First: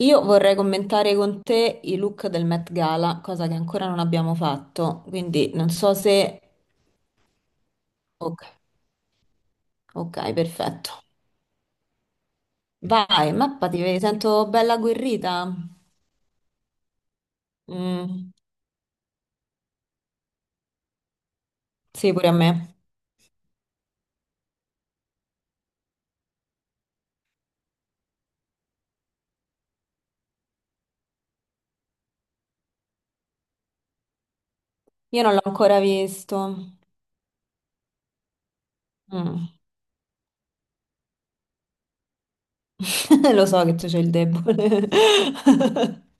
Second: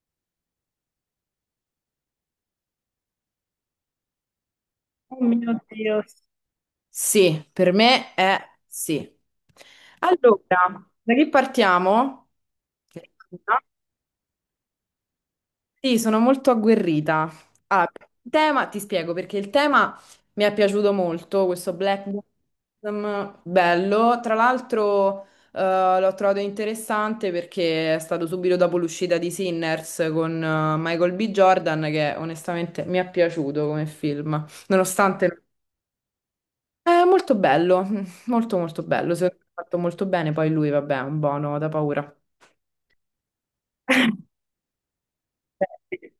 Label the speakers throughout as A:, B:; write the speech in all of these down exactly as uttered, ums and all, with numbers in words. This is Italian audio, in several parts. A: Io vorrei commentare con te i look del Met Gala, cosa che ancora non abbiamo fatto,
B: Oh
A: quindi
B: mio
A: non so
B: Dio.
A: se...
B: Sì, per me è
A: Ok,
B: sì.
A: ok,
B: Allora,
A: perfetto.
B: da che partiamo?
A: Vai, mappati, ti sento bella agguerrita.
B: Sì, sono molto agguerrita. Allora, il
A: Mm,
B: tema, ti spiego perché il tema mi è piaciuto molto, questo Black
A: sì, pure a me.
B: Bottom, bello. Tra l'altro, eh, l'ho trovato interessante perché è stato subito dopo l'uscita di Sinners con eh, Michael B. Jordan, che onestamente mi è piaciuto come film,
A: Io non l'ho
B: nonostante
A: ancora visto.
B: è molto bello, mm, molto molto bello, secondo me
A: Mm.
B: è fatto molto bene, poi lui vabbè è un buono da paura.
A: Lo so che tu c'hai il debole.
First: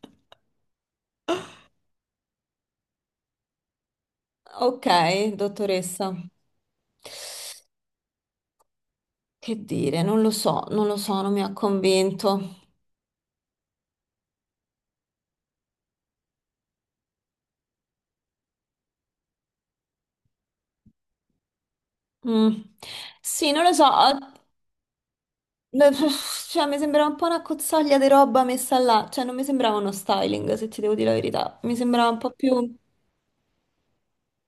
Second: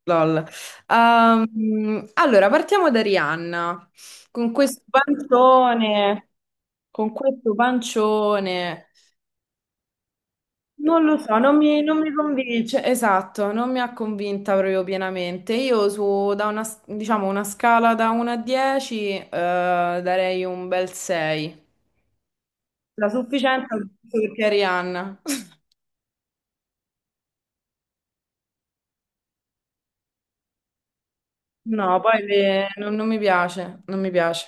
B: Lol. Ehm, allora, partiamo da Rihanna, con questo
A: Ok, dottoressa.
B: pancione, con questo pancione.
A: Che dire, non lo so, non lo
B: Non lo
A: so, non
B: so,
A: mi ha
B: non mi, non mi
A: convinto.
B: convince, esatto, non mi ha convinta proprio pienamente. Io su, da una, s- diciamo, una scala da uno a dieci, eh, darei un bel sei.
A: Mm.
B: La
A: Sì, non lo
B: sufficienza
A: so.
B: perché è Rihanna.
A: No, cioè, mi sembrava un po' una cozzaglia di roba messa là, cioè non mi sembrava uno styling, se ti devo dire la verità. Mi
B: No,
A: sembrava un
B: poi
A: po'
B: le-
A: più...
B: non, non mi piace, non mi piace.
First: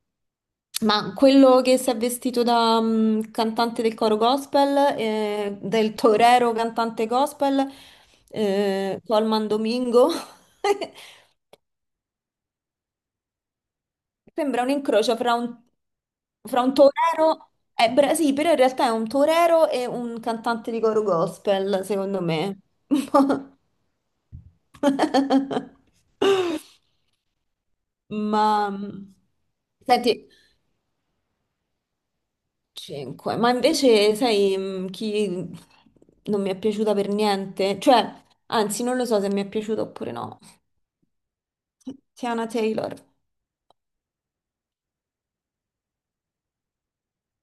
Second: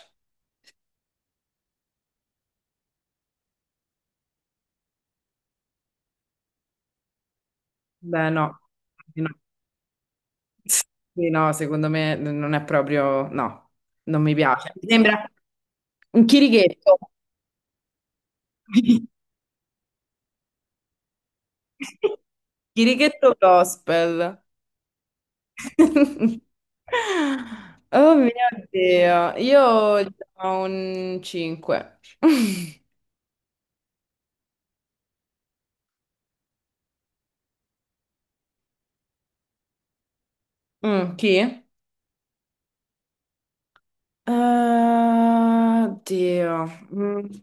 A: Ma quello che si è vestito da mm, cantante del coro gospel, eh, del torero cantante gospel,
B: Beh, no.
A: eh,
B: No.
A: Colman Domingo,
B: Sì, no, secondo me n- non è proprio, no, non mi
A: sembra un
B: piace. Mi
A: incrocio
B: sembra
A: fra un,
B: un
A: fra un
B: chirichetto.
A: torero... Eh, bra- sì, però in realtà è un torero e un cantante di coro gospel, secondo me.
B: Chirichetto gospel. Oh mio
A: Ma mh,
B: Dio, io gli
A: senti,
B: do un cinque.
A: cinque. Ma invece sai mh, chi non mi è piaciuta per niente? Cioè, anzi, non lo so se mi è piaciuta oppure no.
B: Mm, chi?
A: Tiana Taylor.
B: Eh, Dio. Mm.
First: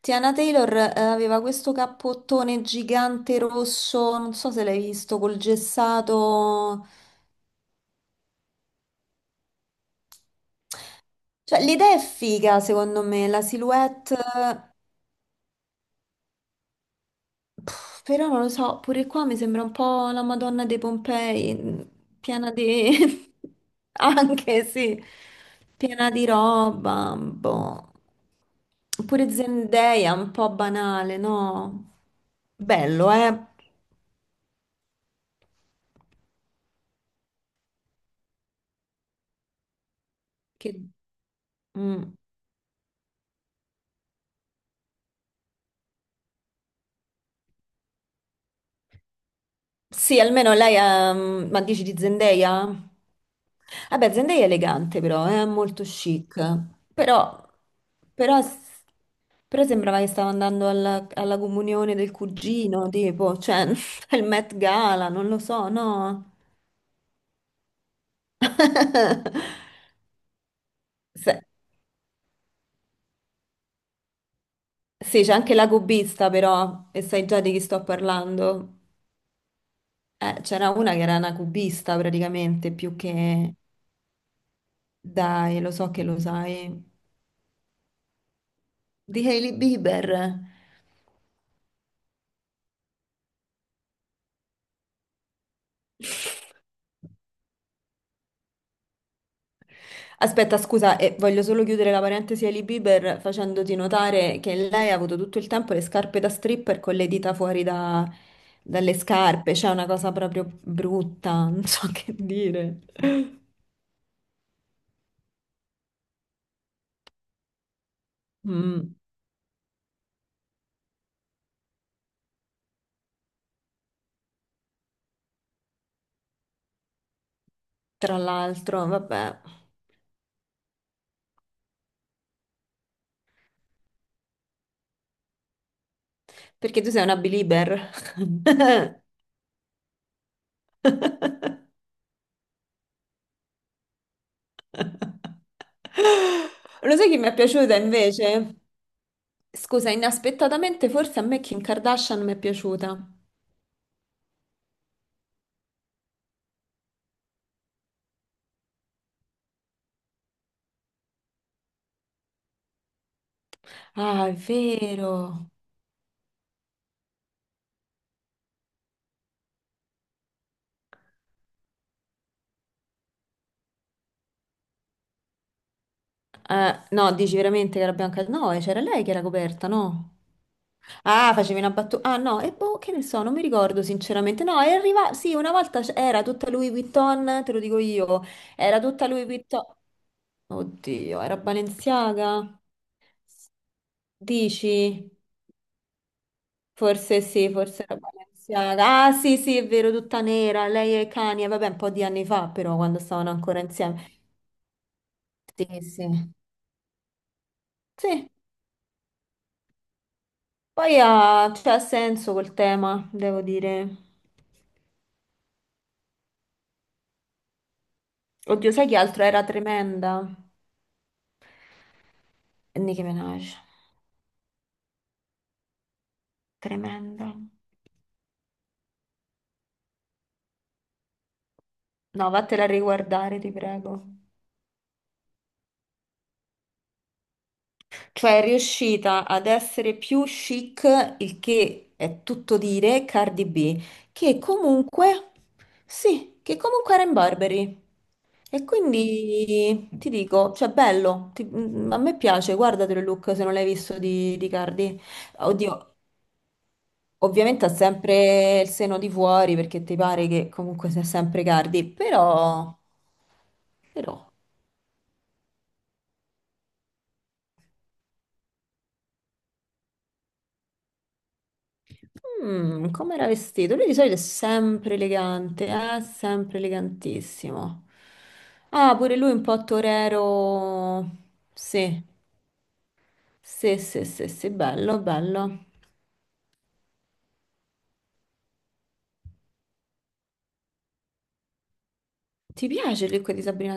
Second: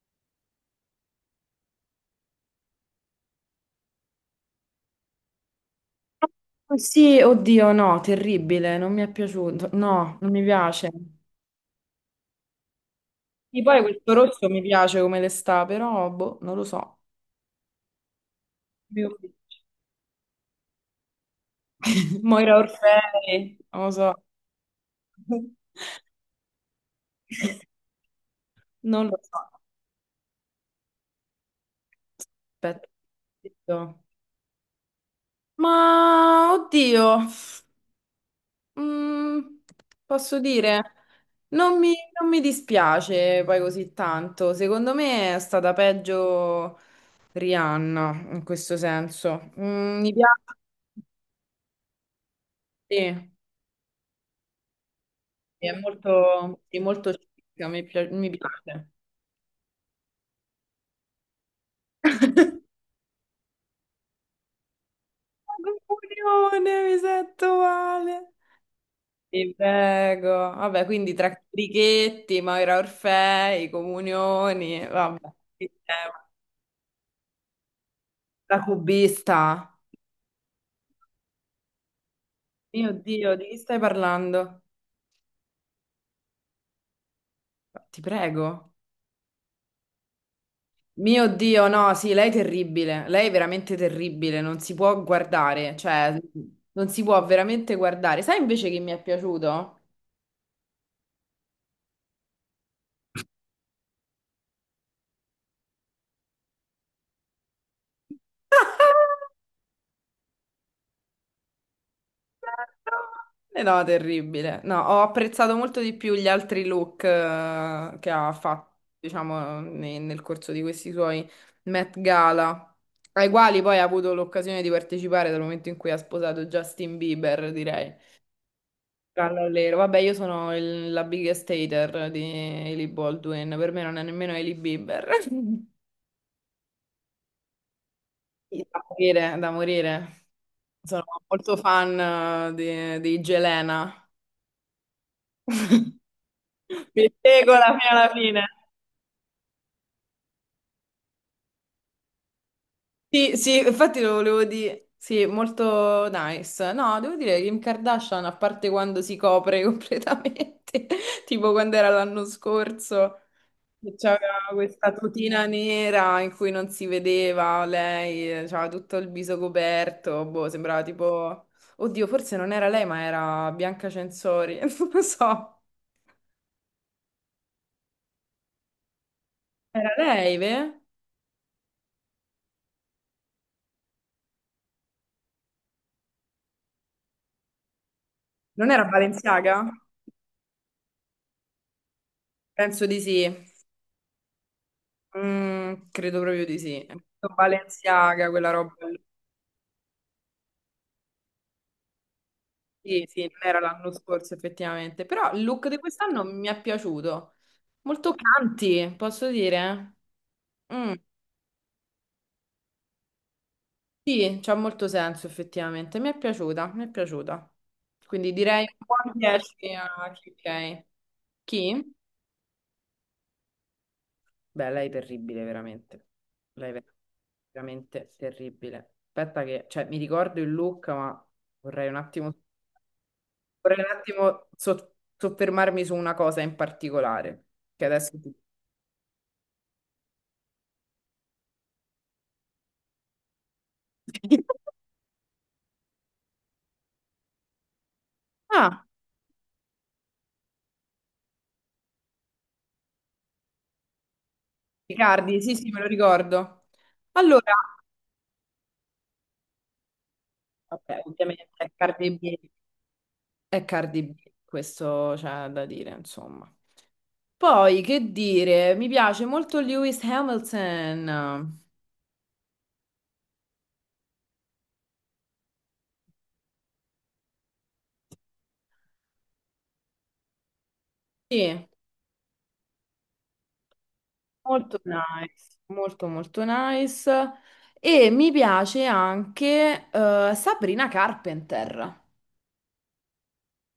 A: Tiana Taylor eh, aveva questo cappottone gigante rosso, non so se l'hai visto, col
B: Oh,
A: gessato.
B: sì, oddio, no, terribile, non mi è piaciuto. No, non mi piace.
A: Cioè, l'idea è figa, secondo me, la
B: E poi questo
A: silhouette.
B: rosso mi piace come le sta, però, boh, non lo so.
A: Pff, però non lo so, pure
B: Io-
A: qua mi sembra un po' la Madonna dei Pompei, mm, piena
B: Moira
A: di...
B: Orfei, non lo so.
A: anche sì, piena di roba, boh.
B: Non lo
A: Pure
B: so.
A: Zendaya, un po' banale, no?
B: Aspetta.
A: Bello, eh?
B: Detto. Ma, oddio, mm, posso
A: Che...
B: dire, non mi,
A: mm.
B: non mi dispiace poi così tanto. Secondo me è stata peggio Rihanna, in questo senso. Mm, mi
A: Sì,
B: piace.
A: almeno lei ha... mm, ma dici di Zendaya?
B: Sì,
A: Vabbè, Zendaya è elegante però, è
B: è
A: molto chic.
B: molto, è molto
A: Però,
B: chic, mi pia- mi
A: però,
B: piace.
A: però sembrava che stava andando alla, alla comunione del cugino, tipo, cioè, il Met Gala, non lo so, no?
B: Comunione, mi sento male. Ti prego. Vabbè, quindi tra
A: Se-
B: Carichetti, Maura Orfei, Comunioni, vabbè.
A: sì, c'è anche la
B: Che tema.
A: cubista però, e sai già di chi sto
B: La
A: parlando.
B: cubista.
A: Eh, c'era una che era una cubista praticamente,
B: Mio
A: più
B: Dio, di
A: che...
B: chi stai parlando?
A: Dai, lo so che lo sai.
B: Ti prego.
A: Di Hailey Bieber.
B: Mio Dio, no, sì, lei è terribile. Lei è veramente terribile, non si può guardare, cioè, non si può veramente guardare. Sai invece che mi è piaciuto?
A: Aspetta, scusa, e voglio solo chiudere la parentesi Hailey Bieber facendoti notare che lei ha avuto tutto il tempo le scarpe da stripper con le dita fuori da- dalle scarpe, c'è una cosa proprio brutta, non so che dire.
B: Eh, no, terribile. No, ho apprezzato molto di più gli altri look eh, che ha fatto,
A: Mm,
B: diciamo, ne- nel corso di questi suoi Met Gala, ai quali poi ha avuto l'occasione di partecipare dal momento in cui ha sposato Justin Bieber, direi.
A: tra l'altro, vabbè,
B: Callallero. Vabbè, io sono il- la biggest hater di Hailey Baldwin, per me non è nemmeno Hailey Bieber.
A: perché tu sei una belieber.
B: Da morire, da morire. Sono molto fan eh, di, di Jelena.
A: Lo
B: Mi
A: sai chi mi è
B: regola
A: piaciuta
B: fino alla fine.
A: invece? Scusa, inaspettatamente forse a me Kim Kardashian mi è piaciuta.
B: Sì, sì, infatti lo volevo dire. Sì, molto nice. No, devo dire che Kim Kardashian, a parte quando si copre completamente, tipo quando era l'anno scorso, che
A: Ah, è
B: c'aveva questa tutina
A: vero.
B: nera in cui non si vedeva lei, eh, c'aveva tutto il viso coperto, boh, sembrava tipo. Oddio, forse non era lei, ma era Bianca Censori, non lo so.
A: Eh, no, dici veramente che era bianca? No, eh, c'era lei che era coperta,
B: Era
A: no?
B: lei, ve?
A: Ah, facevi una battuta. Ah, no, e boh, che ne so, non mi ricordo sinceramente. No, è arrivata. Sì, una volta c- era tutta Louis Vuitton, te lo dico io.
B: Non
A: Era
B: era
A: tutta Louis
B: Balenciaga?
A: Vuitton. Oddio, era Balenciaga?
B: Penso di sì.
A: Dici?
B: Mm, credo proprio di sì.
A: Forse sì, forse era
B: Balenciaga, quella roba lì.
A: Balenciaga. Ah, sì, sì, è vero, tutta nera. Lei e Kanye, vabbè, un po' di anni fa, però, quando
B: Sì, sì,
A: stavano
B: non era
A: ancora
B: l'anno
A: insieme.
B: scorso effettivamente, però il
A: Sì,
B: look di quest'anno
A: sì.
B: mi è piaciuto. Molto
A: Sì,
B: canti, posso dire? Mm,
A: poi ha, cioè, ha senso quel tema, devo dire.
B: sì, c'ha molto senso effettivamente. Mi è piaciuta, mi è piaciuta. Quindi direi
A: Oddio,
B: un
A: sai che
B: buon
A: altro era
B: dieci a
A: tremenda?
B: chi? Ok. Chi?
A: Nicki Minaj.
B: Beh, lei è terribile, veramente. Lei è ver-
A: Tremenda.
B: veramente terribile. Aspetta che, cioè, mi ricordo il look, ma vorrei un
A: No,
B: attimo
A: vattela a riguardare, ti
B: Vorrei un
A: prego.
B: attimo so- soffermarmi su una cosa in particolare, che adesso ti.
A: Cioè, è riuscita ad essere più chic, il che è tutto dire, Cardi B, che comunque, sì, che comunque era in Burberry. E
B: Ah,
A: quindi ti dico, cioè bello, ti- mm, a me piace, guardatelo il look se non l'hai visto di, di Cardi.
B: Riccardi, sì, sì, me lo
A: Oddio,
B: ricordo. Allora,
A: ovviamente ha sempre il seno di fuori perché ti pare che comunque
B: vabbè,
A: sia sempre
B: ovviamente è
A: Cardi,
B: Cardi B,
A: però,
B: è Cardi B,
A: però,
B: questo c'è da dire, insomma. Poi, che dire, mi piace molto Lewis Hamilton.
A: mm, come era vestito? Lui di solito è sempre elegante, eh? Sempre elegantissimo. Ah, pure lui un po' torero,
B: Sì,
A: sì, sì, sì, sì, sì,
B: molto
A: bello,
B: nice,
A: bello.
B: molto molto nice. E mi piace anche eh, Sabrina Carpenter.
A: Ti piace il look di Sabrina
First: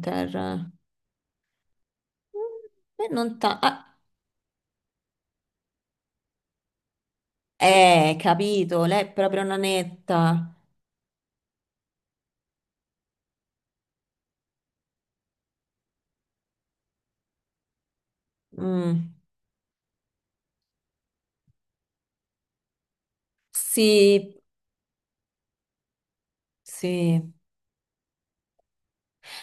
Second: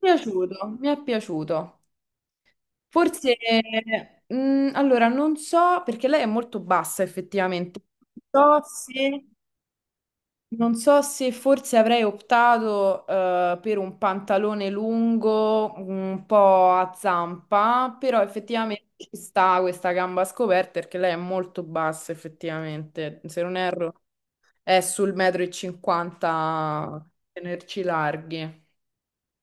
B: Mi è
A: Mm,
B: piaciuto, mi è piaciuto.
A: beh, non
B: Forse,
A: ta... Ah,
B: mm, allora, non so, perché lei è molto bassa effettivamente,
A: eh,
B: non so
A: capito, lei è
B: se,
A: proprio una netta.
B: non so se forse avrei optato eh, per un pantalone lungo, un po' a zampa, però effettivamente ci
A: Mm.
B: sta questa gamba scoperta perché lei è molto bassa effettivamente, se non erro
A: Sì,
B: è sul metro e cinquanta,
A: sì,
B: tenerci larghi.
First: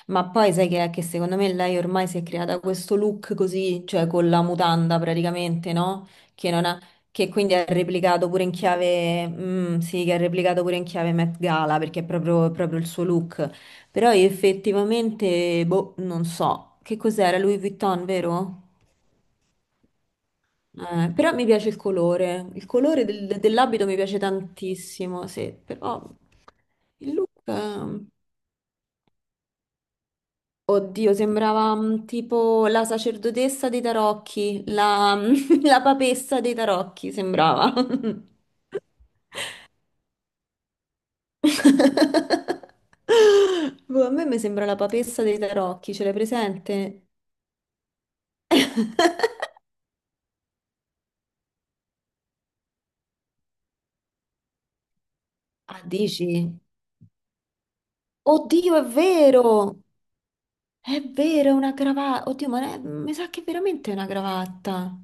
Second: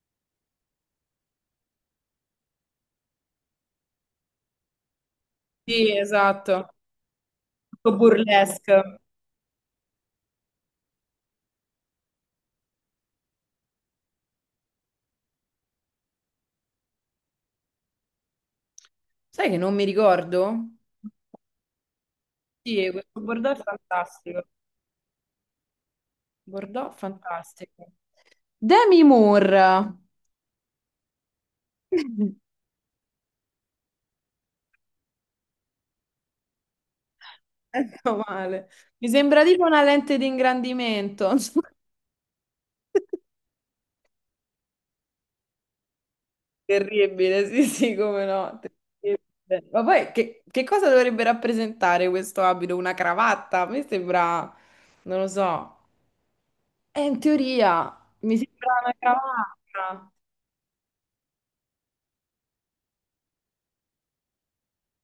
A: ma poi sai che è che secondo me lei ormai si è creata questo look così, cioè con la mutanda praticamente,
B: Sì,
A: no? Che, non
B: esatto.
A: ha, che quindi ha
B: Un po'
A: replicato pure in
B: burlesque.
A: chiave, mm, sì, che ha replicato pure in chiave Met Gala perché è proprio, è proprio il suo look. Però io effettivamente, boh, non so, che cos'era Louis Vuitton, vero?
B: Sai che non mi ricordo?
A: Eh, però mi piace il colore, il
B: Sì, e
A: colore
B: questo
A: del-
B: Bordeaux è
A: dell'abito mi piace
B: fantastico.
A: tantissimo, sì, però
B: Bordeaux
A: il look...
B: fantastico.
A: ehm,
B: Demi Moore.
A: oddio, sembrava mm, tipo la sacerdotessa dei tarocchi, la, la papessa dei tarocchi, sembrava.
B: Ecco male. Mi sembra tipo una lente di ingrandimento.
A: Boh, a me mi sembra la papessa dei tarocchi, ce l'hai presente?
B: Terribile, sì, sì, come no. Terribile. Ma poi che, che cosa dovrebbe rappresentare questo abito? Una cravatta? A me sembra, non lo so.
A: Ah, dici?
B: Eh, in teoria mi
A: Oddio,
B: sembra
A: è
B: una
A: vero!
B: cravatta.
A: È vero, è una cravatta. Oddio, ma è- mi sa che veramente è una cravatta.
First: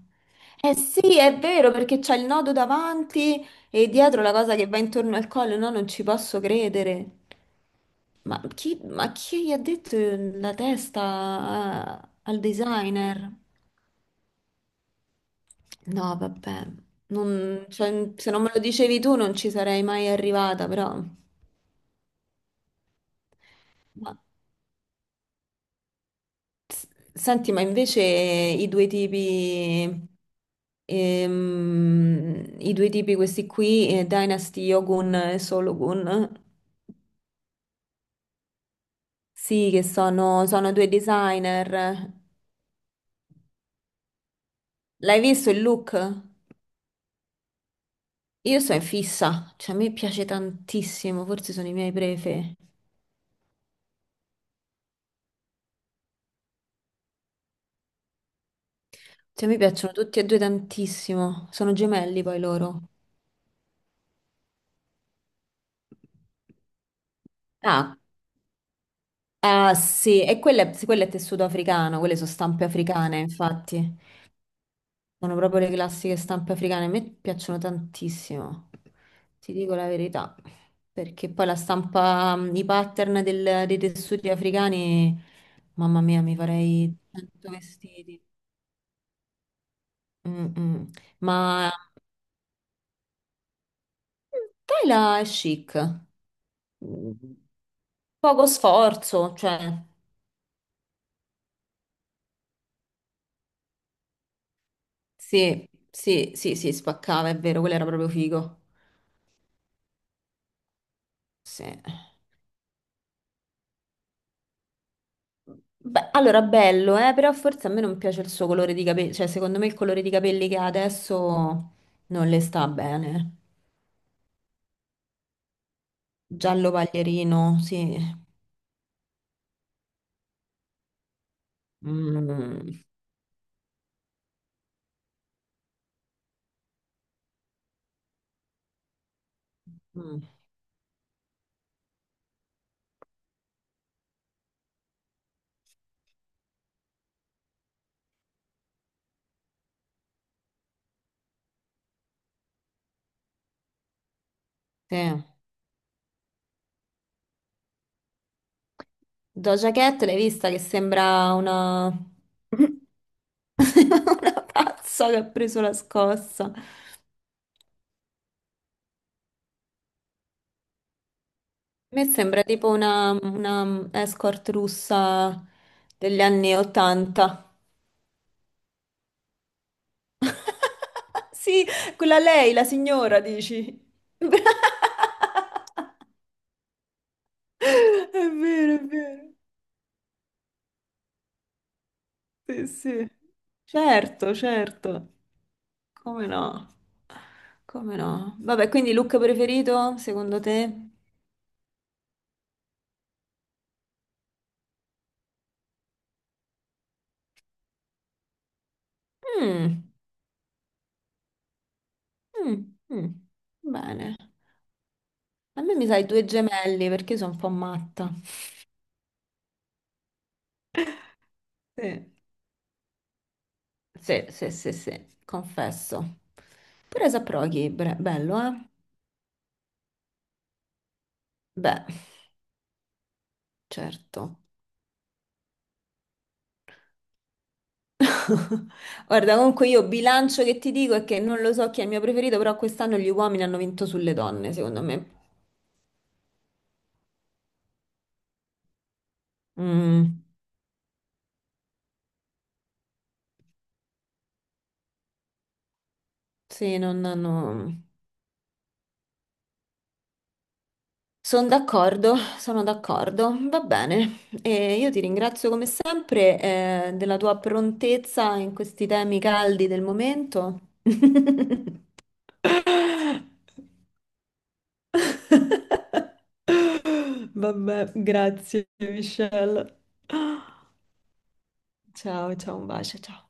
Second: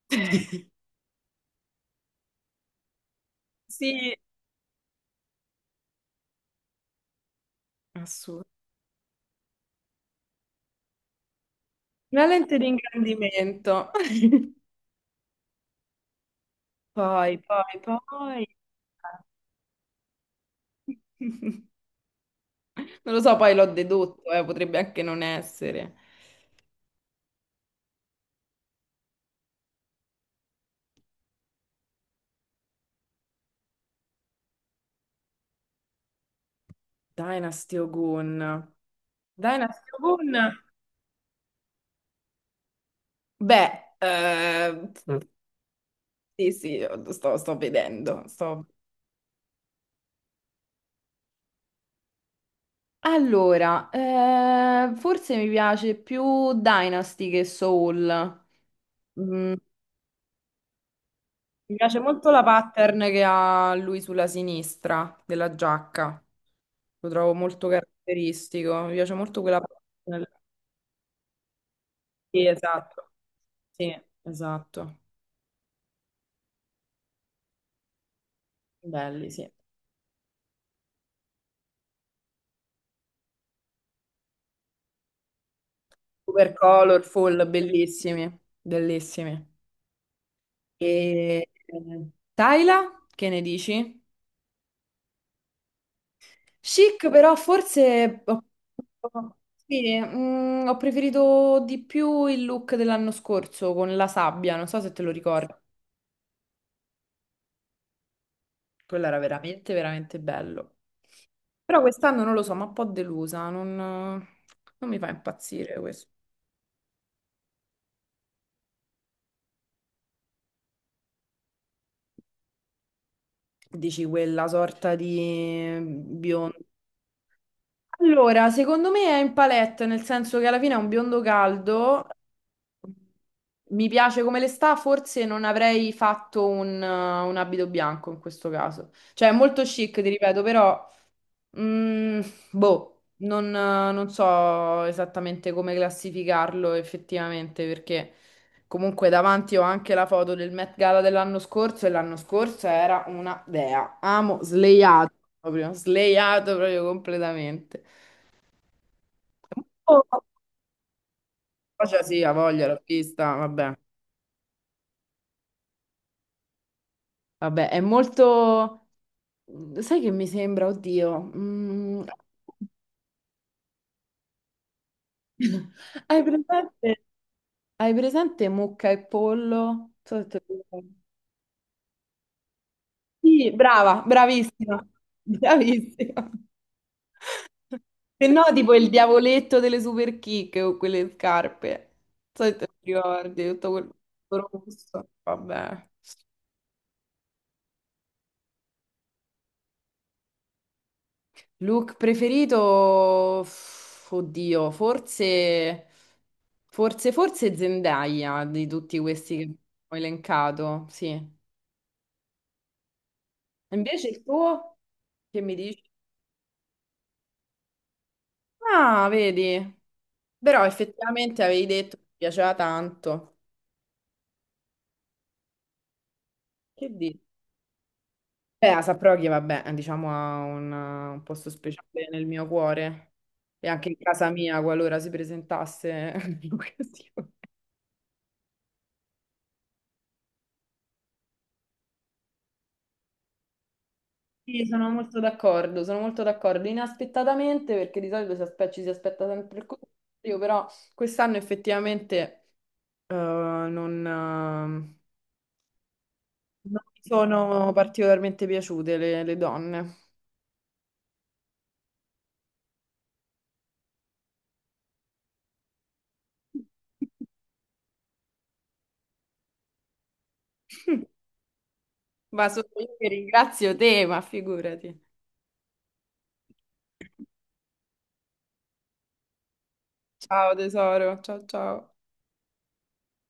A: Eh sì, è vero, perché c'è il nodo davanti e
B: Sì,
A: dietro la cosa che va intorno al collo. No, non ci posso credere. Ma
B: assurdo.
A: chi, ma chi gli ha detto la testa a-
B: Una
A: al
B: lente di
A: designer?
B: ingrandimento.
A: No, vabbè.
B: Poi,
A: Non-
B: poi,
A: cioè, se non
B: poi.
A: me lo dicevi tu non ci sarei mai arrivata, però...
B: Non lo so, poi l'ho
A: Ma,
B: dedotto, eh, potrebbe anche non essere.
A: s- senti, ma invece i due tipi... Ehm, i due tipi questi qui, eh, Dynasty Yogun e Sologun,
B: Dynasty Ogun.
A: sì, che
B: Dynasty
A: sono,
B: Ogun?
A: sono due designer.
B: Beh, eh,
A: L'hai visto il
B: sì,
A: look?
B: sì, sto, sto vedendo.
A: Io
B: Sto-
A: sono in fissa, cioè a me piace tantissimo, forse sono i miei prefe.
B: Allora, eh, forse mi piace più Dynasty che Soul.
A: Cioè, mi piacciono tutti e due tantissimo, sono
B: Mi piace
A: gemelli
B: molto
A: poi
B: la
A: loro.
B: pattern che ha lui sulla sinistra della giacca. Lo trovo molto
A: Ah,
B: caratteristico. Mi piace molto quella
A: ah, sì,
B: pattern.
A: e quello è, quello è tessuto africano, quelle sono
B: Sì,
A: stampe
B: esatto.
A: africane,
B: Sì,
A: infatti.
B: esatto.
A: Sono proprio le classiche stampe africane, a me piacciono tantissimo,
B: Belli, sì.
A: ti dico la verità, perché poi la stampa, mm, i pattern del- dei tessuti africani, mamma mia, mi
B: Super
A: farei
B: colorful,
A: cento vestiti.
B: bellissimi, bellissimi.
A: Mm, mm.
B: E
A: Ma
B: Tyla, che ne dici?
A: tela è chic.
B: Chic,
A: Mm,
B: però forse ho,
A: poco sforzo, cioè,
B: sì, mm, ho preferito di più il look dell'anno scorso con la sabbia, non so se te lo ricordi.
A: sì, sì, sì, sì, spaccava, è vero, quello era proprio figo.
B: Quello era veramente, veramente bello.
A: Sì.
B: Però quest'anno non lo so, ma un po' delusa, non, non mi fa impazzire questo.
A: Beh, allora, bello, eh, però forse a me non piace il suo colore di capelli, cioè secondo me il colore di capelli che ha adesso non le sta bene.
B: Dici quella sorta di biondo.
A: Giallo paglierino, sì.
B: Allora, secondo me è in palette, nel senso che alla fine è un biondo caldo.
A: Mm,
B: Mi piace come le sta, forse non avrei fatto un, un abito bianco in questo caso. Cioè, è molto chic, ti
A: mm,
B: ripeto, però Mm, boh, non, eh, non so esattamente come classificarlo effettivamente, perché comunque davanti ho anche la foto del Met Gala dell'anno scorso e l'anno scorso era una dea. Amo
A: sì.
B: sleiato proprio, sleiato proprio completamente.
A: Doja
B: Oh,
A: Cat, l'hai vista che sembra una...
B: cioè sì, ha voglia, l'ho vista, vabbè.
A: una pazza che ha preso la scossa. A
B: Vabbè, è molto. Sai che mi sembra, oddio, mm.
A: me sembra tipo una, una escort russa degli
B: Hai
A: anni
B: presente?
A: ottanta.
B: Hai presente mucca e pollo? Non so se te lo ricordi.
A: Sì, quella lei, la signora,
B: Sì,
A: dici.
B: brava, bravissima, bravissima.
A: È
B: Se no, tipo
A: vero, è
B: il
A: vero.
B: diavoletto delle super kick o quelle scarpe. Non so se te
A: Sì,
B: lo
A: sì.
B: ricordi, tutto quel
A: Certo,
B: rosso.
A: certo.
B: Vabbè.
A: Come no? Come no? Vabbè, quindi look preferito, secondo te?
B: Look preferito, f- oddio, forse, forse, forse Zendaya di tutti questi che
A: Mm,
B: ho elencato, sì.
A: mm, mm.
B: Invece
A: Bene.
B: il tuo, che mi
A: A me mi
B: dici?
A: sai due gemelli perché io sono un po' matta.
B: Ah, vedi? Però effettivamente avevi detto che
A: Sì,
B: ti piaceva tanto.
A: sì, sì, sì, sì, confesso.
B: Che
A: Però
B: dici?
A: Saproghi, bre- bello, eh?
B: Beh, a Saproghi, vabbè, diciamo ha un, un posto
A: Beh,
B: speciale nel mio cuore e anche in casa
A: certo.
B: mia qualora si presentasse l'occasione.
A: Guarda, comunque io bilancio che ti dico è che non lo so chi è il mio preferito, però quest'anno gli uomini hanno vinto sulle donne,
B: Sì,
A: secondo
B: sono
A: me.
B: molto d'accordo, sono molto d'accordo. Inaspettatamente, perché di solito si aspe- ci si aspetta sempre il
A: Mm,
B: contrario, però quest'anno effettivamente eh, non, eh,
A: sì,
B: non mi
A: non
B: sono
A: hanno...
B: particolarmente piaciute le le donne.
A: Sono d'accordo, sono d'accordo. Va bene. E io ti ringrazio come sempre, eh, della tua prontezza in questi temi caldi del momento.
B: Ma sono io che ringrazio te, ma figurati.
A: Vabbè, grazie, Michelle.
B: Ciao tesoro, ciao ciao.
A: Ciao, ciao, un bacio, ciao.